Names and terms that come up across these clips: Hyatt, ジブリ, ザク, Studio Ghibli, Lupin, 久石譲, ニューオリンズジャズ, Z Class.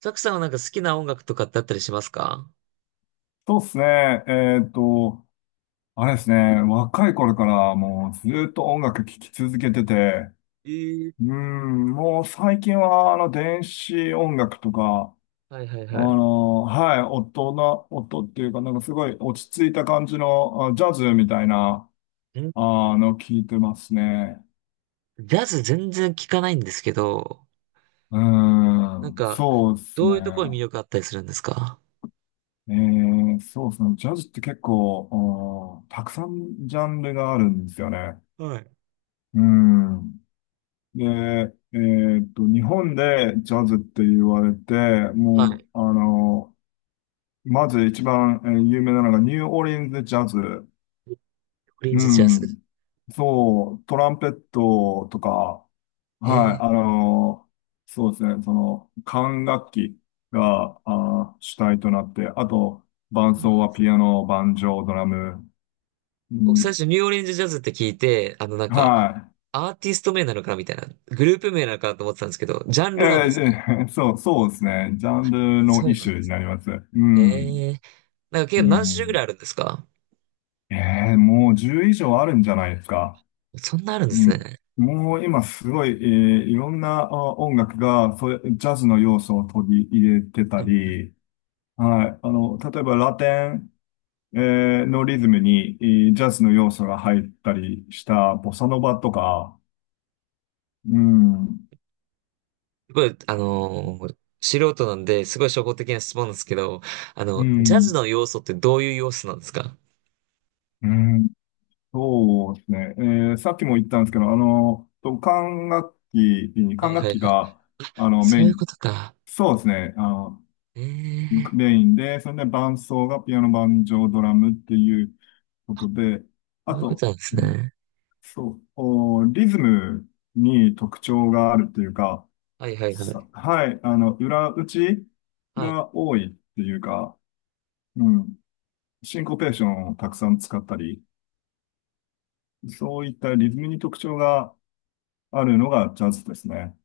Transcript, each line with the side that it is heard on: right: ザクさんはなんか好きな音楽とかってあったりしますか？
left: そうですね。あれですね。若い頃からもうずっと音楽聴き続けてて、うん、もう最近は電子音楽とか、
right: はいはいはい。
left: はい、音っていうかなんかすごい落ち着いた感じのあジャズみたいな、
right: ん
left: 聴いてますね。
right: ジャズ全然聞かないんですけど、
left: う
right: なん
left: ん、
right: か、
left: そうです
right: ど
left: ね。
right: ういうところに魅力あったりするんですか？
left: そうですね。ジャズって結構、うんたくさんジャンルがあるんですよね。
right: はい。
left: うん。で、日本でジャズって言われて、
right: は
left: も
right: い。
left: う、まず一番、有名なのがニューオーリンズジャズ。
right: ニューオリン
left: う
right: ズジャズ。
left: ん。そう、トランペットとか、はい、
right: ええ
left: そうですね、その、管楽器が、主体となって、あと、伴奏はピアノ、バンジョ o ドラム。う
right: 僕最
left: ん、
right: 初ニューオリンズジャズって聞いて、
left: は
right: アーティスト名なのかなみたいな、グループ名なのかなと思ってたんですけど、ジャン
left: い。
right: ルなんですね。
left: そう、そうですね。ジャンルの
right: そう
left: 一
right: なんで
left: 種に
right: す。
left: なります。うん。
right: ええなんか
left: う
right: 結構何種類ぐら
left: ん。
right: いあるんですか？
left: えもう10以上あるんじゃないですか。
right: そんなあるんで
left: う
right: す
left: ん。
right: ね。
left: もう今すごい、いろんなあ音楽が、それ、ジャズの要素を取り入れて
right: は
left: た
right: い
left: り、はい。あの、例えばラテン、えのリズムに、ジャズの要素が入ったりしたボサノバとか、うん。
right: すごい、素人なんで、すごい初歩的な質問なんですけど、あ
left: う
right: の、ジャズ
left: ん。
right: の要素ってどういう要素なんですか？
left: うん。そうですね。さっきも言ったんですけど、あの、と
right: は
left: 管
right: い
left: 楽
right: はい
left: 器
right: はい。
left: が、あの、メ
right: そ
left: イ
right: ういうこ
left: ン、
right: とか。
left: そうですね。あの、
right: ええ
left: メインで、それで伴奏がピアノ、banjo ドラムっていうことで、
right: ー、そ
left: あ
right: ういうこと
left: と、
right: なんですね。
left: そう、おリズムに特徴があるっていうか、
right: はいはいはい。
left: はい、あの、裏打ち
right: はい。
left: が多いっていうか、うん、シンコペーションをたくさん使ったり、そういったリズムに特徴があるのがジャズですね。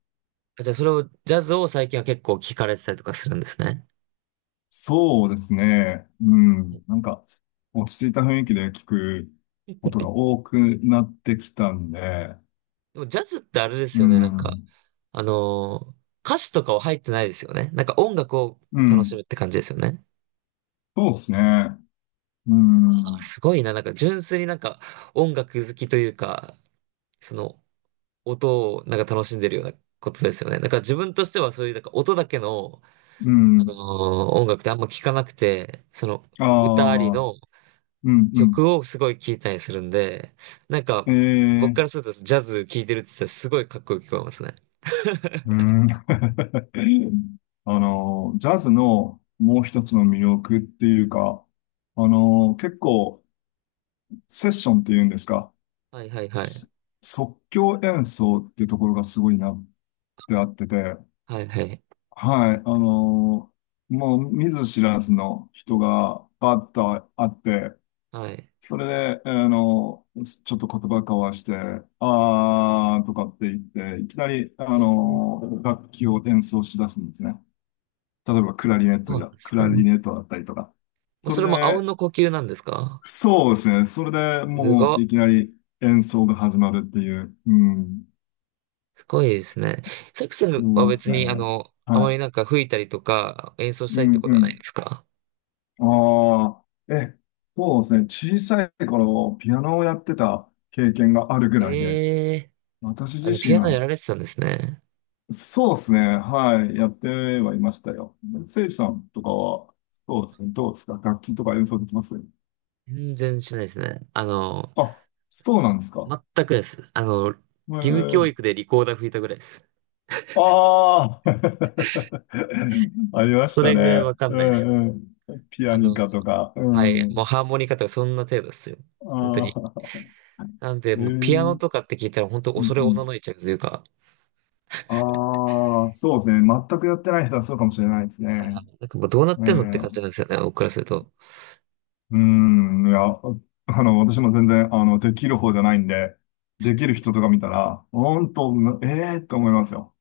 right: あじゃあ、それを、ジャズを最近は結構聞かれてたりとかするんですね。
left: そうですね。うん。なんか、落ち着いた雰囲気で聞くことが多くなってきたんで、
right: でも、ジャズってあれで
left: う
right: すよね、
left: ん。
right: あのー歌詞とかは入ってないですよね。なんか音楽を
left: う
right: 楽し
left: ん。
right: むって感じですよね。
left: そうですね。う
right: あ、
left: ん。
right: すごいな、なんか純粋になんか音楽好きというか、その音をなんか楽しんでるようなことですよね。だから自分としてはそういうなんか音だけの、
left: う
right: あのー
left: ん。
right: 音楽ってあんま聞かなくて、その
left: あ
right: 歌あり
left: あ、
right: の
left: うん、うん。
right: 曲をすごい聞いたりするんで、なんか
left: え
right: 僕
left: え、
right: からするとジャズ聞いてるって言ったらすごいかっこよく聞こえますね。
left: うん。あの、ジャズのもう一つの魅力っていうか、あの、結構、セッションっていうんですか、
right: はいはいはい。
left: す即興演奏っていうところがすごいなってあってて、
right: はいはい。
left: はい、もう見ず知らずの人がバッと会って、
right: はい。
left: それで、ちょっと言葉交わして、あーとかって言って、いきなり、
right: えー、
left: 楽器を演奏し出すんですね。例えば、
right: そうなんです
left: クラ
right: ね。
left: リネットだったりとか。
right: もう
left: そ
right: そ
left: れ
right: れもあうん
left: で、
right: の呼吸なんですか？
left: そうですね。それで
right: す
left: もう、
right: ご、
left: いきなり演奏が始まるっていう。うん。
right: すごいですね。サックスは
left: そうです
right: 別にあ
left: ね。
right: の、あまり
left: は
right: なんか吹いたりとか演奏し
left: い。う
right: たりって
left: ん
right: こと
left: う
right: はないん
left: ん。
right: ですか？
left: ああ、え、そうですね。小さい頃、ピアノをやってた経験があるぐらいで、
right: ええー
left: 私自
right: あの、ピア
left: 身
right: ノや
left: は
right: られてたんですね。
left: そうですね。はい。やってはいましたよ。せいじさんとかは、そうですね。どうですか楽器とか演奏できます
right: 全然しないですね。あの、
left: あ、そうなんですか。
right: 全くです。あの、義
left: え
right: 務教
left: ー、
right: 育でリコーダー吹いたぐらいです。
left: ああ ありまし
right: そ
left: た
right: れぐらい
left: ね。
right: わかん
left: う
right: ないです。
left: んうん。ピア
right: あ
left: ニ
right: の、
left: カとか。う
right: はい、もう
left: ん。
right: ハーモニカとかそんな程度ですよ。本当に。
left: ああ、
right: なんで、
left: えー、う
right: もうピアノ
left: ん
right: とかって聞いたら本当
left: う
right: 恐れおの
left: ん。
right: のいちゃうというか、
left: ああ、そうですね。全くやってない人はそうかもしれないです
right: あーな
left: ね。
right: んかもうどうなっ
left: う
right: てんのって感じな
left: ん。
right: んですよね、僕からすると。
left: うん、いや、私も全然、できる方じゃないんで、できる人とか見たら、本当、ええー、と思いますよ。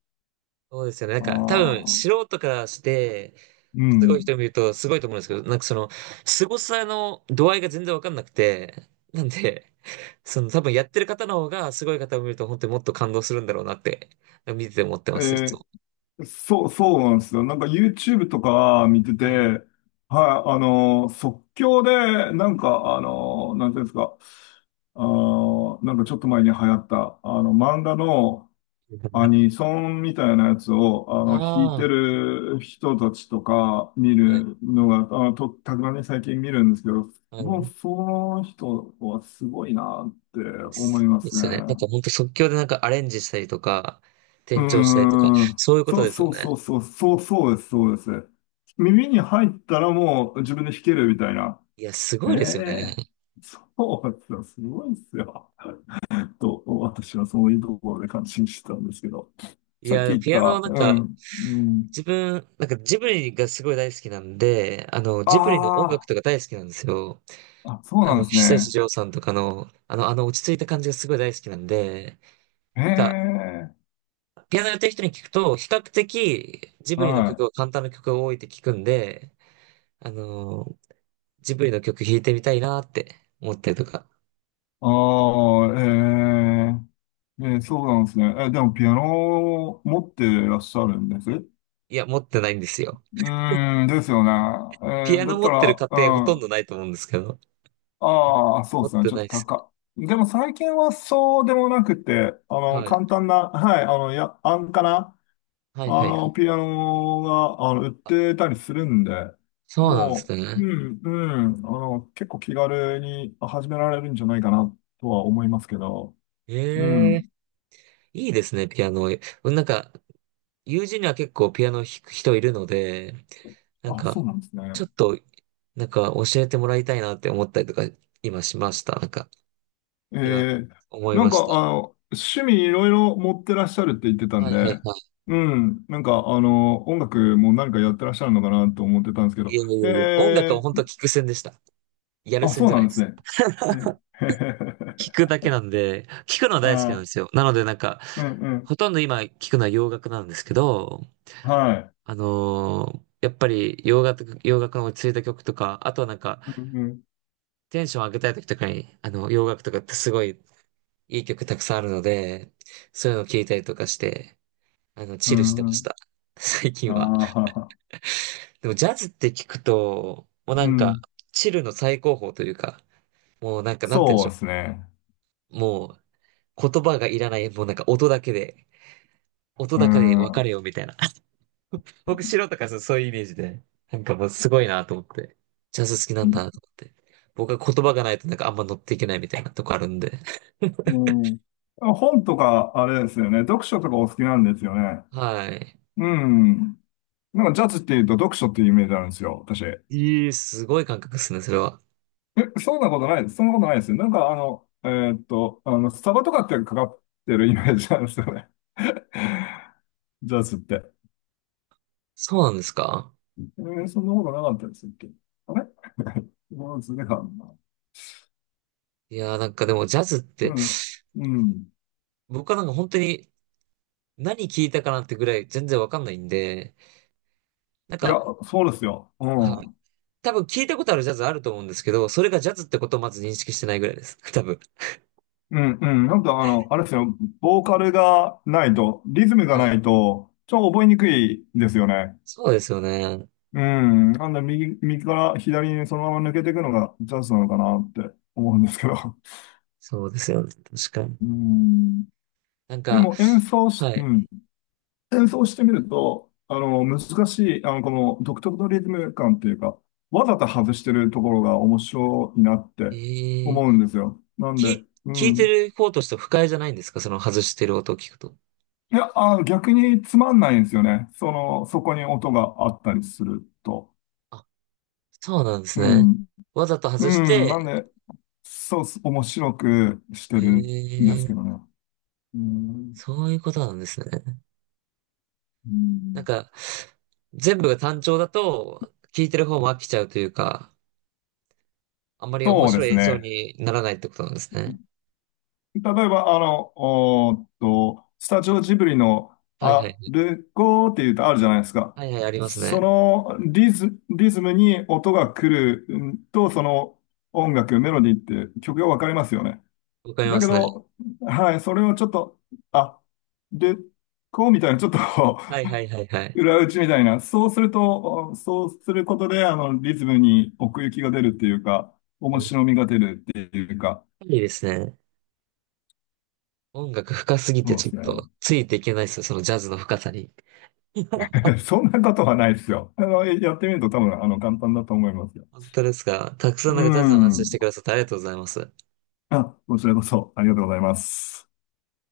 right: そうですよね。なん
left: あ
right: か、多分、
left: あ、
right: 素人からして、
left: う
right: すごい
left: ん。
right: 人見ると、すごいと思うんですけど、なんかその、凄さの度合いが全然わかんなくて、なんで、その、多分やってる方の方が、すごい方を見ると、本当にもっと感動するんだろうなって、見てて思ってます、いつ
left: え
right: も。
left: ーそう、そうなんですよ。なんか YouTube とか見てて、
right: はい。
left: はい、即興で、なんか、あの、なんていうんですか、なんかちょっと前に流行った、あの、漫画の、アニソンみたいなやつを、弾いて
right: あ
left: る人たちとか見
right: あ、はい、
left: るのが、あの、と、たまに最近見るんですけど、
right: は
left: もう、
right: い。
left: その人はすごいなって
right: で
left: 思
right: す。
left: いま
right: で
left: すね。
right: すよね。なんか本当即興でなんかアレンジしたりとか、
left: う
right: 転調したりとか、
left: ーん。
right: そういうこと
left: そう
right: ですよ
left: そう
right: ね。
left: そうそう、そうそうです、そうです。耳に入ったらもう自分で弾けるみたいな。
right: いや、す
left: え
right: ごいですよね。
left: えそうですよ、すごいですよ。と、私はそういうところで感心してたんですけど。
right: い
left: さっき
right: や、
left: 言っ
right: ピアノは
left: た、
right: な
left: う
right: んか、
left: ん、うん。
right: 自分、なんかジブリがすごい大好きなんで、あの、
left: あ
right: ジブリの音楽
left: あ、
right: とか大好きなんですよ。
left: あ、そう
right: あ
left: な
right: の、
left: んです
right: 久石
left: ね。
right: 譲さんとかの、あの落ち着いた感じがすごい大好きなんで、
left: へ
right: なんか、
left: え、
right: ピアノやってる人に聞くと、比較的ジブリの
left: は
right: 曲
left: い。
right: は簡単な曲が多いって聞くんで、あの、ジブリの曲弾いてみたいなって思ったりとか。
left: ああ、ええ、ええ、そうなんですね。え、でもピアノを持ってらっしゃるんですう
right: いや、持ってないんですよ。
left: ーん、ですよね。え
right: ピア
left: ーだ
right: ノ
left: っ
right: 持
left: た
right: ってる
left: ら、
right: 家庭ほとん
left: う
right: どな
left: ん、
right: いと思うんですけど。
left: ああ、そう
right: 持
left: で
right: っ
left: すね。
right: て
left: ちょ
right: な
left: っ
right: い
left: と
right: です。
left: 高。でも最近はそうでもなくて、
right: はい。
left: 簡単な、はい、あの、や、安価な、
right: はいはいはい。
left: ピアノが、売っ
right: あ、
left: てたりするんで、
right: そうなんで
left: も
right: す
left: う、う
right: ね。
left: ん、うん、結構気軽に始められるんじゃないかなとは思いますけど、う
right: え
left: ん。
right: えいいですね、ピアノ。なんか、友人には結構ピアノ弾く人いるので、なん
left: あ、
right: か、
left: そうなんですね。
right: ちょっと、なんか教えてもらいたいなって思ったりとか、今しました。なんか、
left: え
right: 今、
left: ー、
right: 思い
left: なん
right: まし
left: か、趣味いろいろ持ってらっしゃるって言ってた
right: た。
left: ん
right: はいはい
left: で、
right: はい。
left: うん、なんか、音楽も何かやってらっしゃるのかなと思ってたんですけ
right: い
left: ど、
right: やいやいや、音楽は
left: え
right: 本
left: ー、
right: 当聞く専でした。やる
left: あ、
right: 専
left: そう
right: じゃな
left: な
right: い
left: ん
right: で
left: です
right: す。
left: ね。え、
right: 聞くだけなんで、聞くのは 大好きなんで
left: あ
right: すよ。なのでなんか、
left: ー、うん、うん、
right: ほとんど今聞くのは洋楽なんですけど、
left: はい。
right: やっぱり洋楽の落ち着いた曲とか、あとはなんか、
left: うん、うん、
right: テンション上げたい時とかに、あの、洋楽とかってすごいいい曲たくさんあるので、そういうのを聞いたりとかして、あの、
left: う
right: チルしてま
left: ん、う
right: し
left: ん。
right: た。最近
left: あ
right: は。
left: あ、
right: でもジャズって聞くと、もう
left: う
right: なんか、
left: ん。
right: チルの最高峰というか、もうなんか、なんて言うんで
left: そ
right: し
left: う
right: ょ
left: ですね。
right: う。もう、言葉がいらない、もうなんか音だけで、音
left: う
right: だけで分
left: ん。
right: か
left: う
right: れよみたいな。僕、白とかそうそういうイメージで、なんかもうすごいなと思って、ジャズ好きなんだなと思って。僕は言葉がないとなんかあんま乗っていけないみたいなとこあるんで。
left: ん。あ本とか、あれですよね。読書とかお好きなんですよね。
right: はい。
left: うん。なんかジャズっていうと読書っていうイメージあるんですよ、私。え、
right: ええ、すごい感覚ですね、それは。
left: そんなことないです。そんなことないですよ。なんかあの、あの、スタバとかってかかってるイメージなんですよね。ジャズって。
right: そうなんですか？
left: えーそんなことなかったですっけあれ もうずれかな。
right: いやーなんかでもジャズって、
left: うん。うん。
right: 僕はなんか本当に何聞いたかなってぐらい全然わかんないんで、なん
left: いや、
right: か、
left: そうですよ。う
right: はい。
left: ん。
right: 多分聞いたことあるジャズあると思うんですけど、それがジャズってことをまず認識してないぐらいです。多分。
left: うん、うん。なんかあの、あれですよ。ボーカルがないと、リズムが
right: はい。
left: ないと、ちょっと覚えにくいですよね。
right: そうですよね。
left: うん。なんで右から左にそのまま抜けていくのがチャンスなのかなって思うんですけど。
right: そうですよね。確かに。
left: うん。
right: なん
left: で
right: か、
left: も演奏し、
right: は
left: う
right: い。
left: ん。演奏してみると、難しい、この独特のリズム感っていうか、わざと外してるところが面白いなって
right: ええ、
left: 思うんですよ。なん
right: 聞
left: で、
right: い、
left: う
right: 聞いて
left: ん。
right: る方としては不快じゃないんですか？その外してる音を聞くと。
left: いや、逆につまんないんですよね。その、そこに音があったりすると。
right: あ、そうなんです
left: う
right: ね。
left: ん。
right: わざと
left: う
right: 外し
left: ん。なん
right: て、
left: で、そうっす、面白くしてるんです
right: え
left: けど
right: え
left: ね。うん。
right: そういうことなんですね。
left: う
right: なん
left: ん
right: か、全部が単調だと、聞いてる方も飽きちゃうというか、あんまり面
left: そうで
right: 白い
left: す
right: 演奏
left: ね。
right: にならないってことなんですね。
left: 例えば、おーっと、スタジオジブリの、
right: はいは
left: あ、
right: い。
left: ルゴーって言うとあるじゃないですか。
right: はいはい、あります
left: そ
right: ね。
left: のリズムに音が来るうんと、その音楽、メロディーって曲がわかりますよね。
right: わかり
left: だ
right: ま
left: け
right: すね。
left: ど、はい、それをちょっと、あ、で、こうみたいな、ちょっと
right: はいはいはいはい。
left: 裏打ちみたいな、そうすると、そうすることで、リズムに奥行きが出るっていうか、
right: や
left: 面白
right: っ
left: みが出るっていうか、
right: ぱりですね。音楽深すぎて
left: そうで
right: ちょっ
left: す
right: と
left: ね。
right: ついていけないですよ、そのジャズの深さに。
left: そんなことはないですよ。やってみると多分、簡単だと思いますよ。
right: 本当ですか。たくさん
left: う
right: なんかジャズの話して
left: ん。
right: くださってありがとうございます。
left: あ、こちらこそ、ありがとうございます。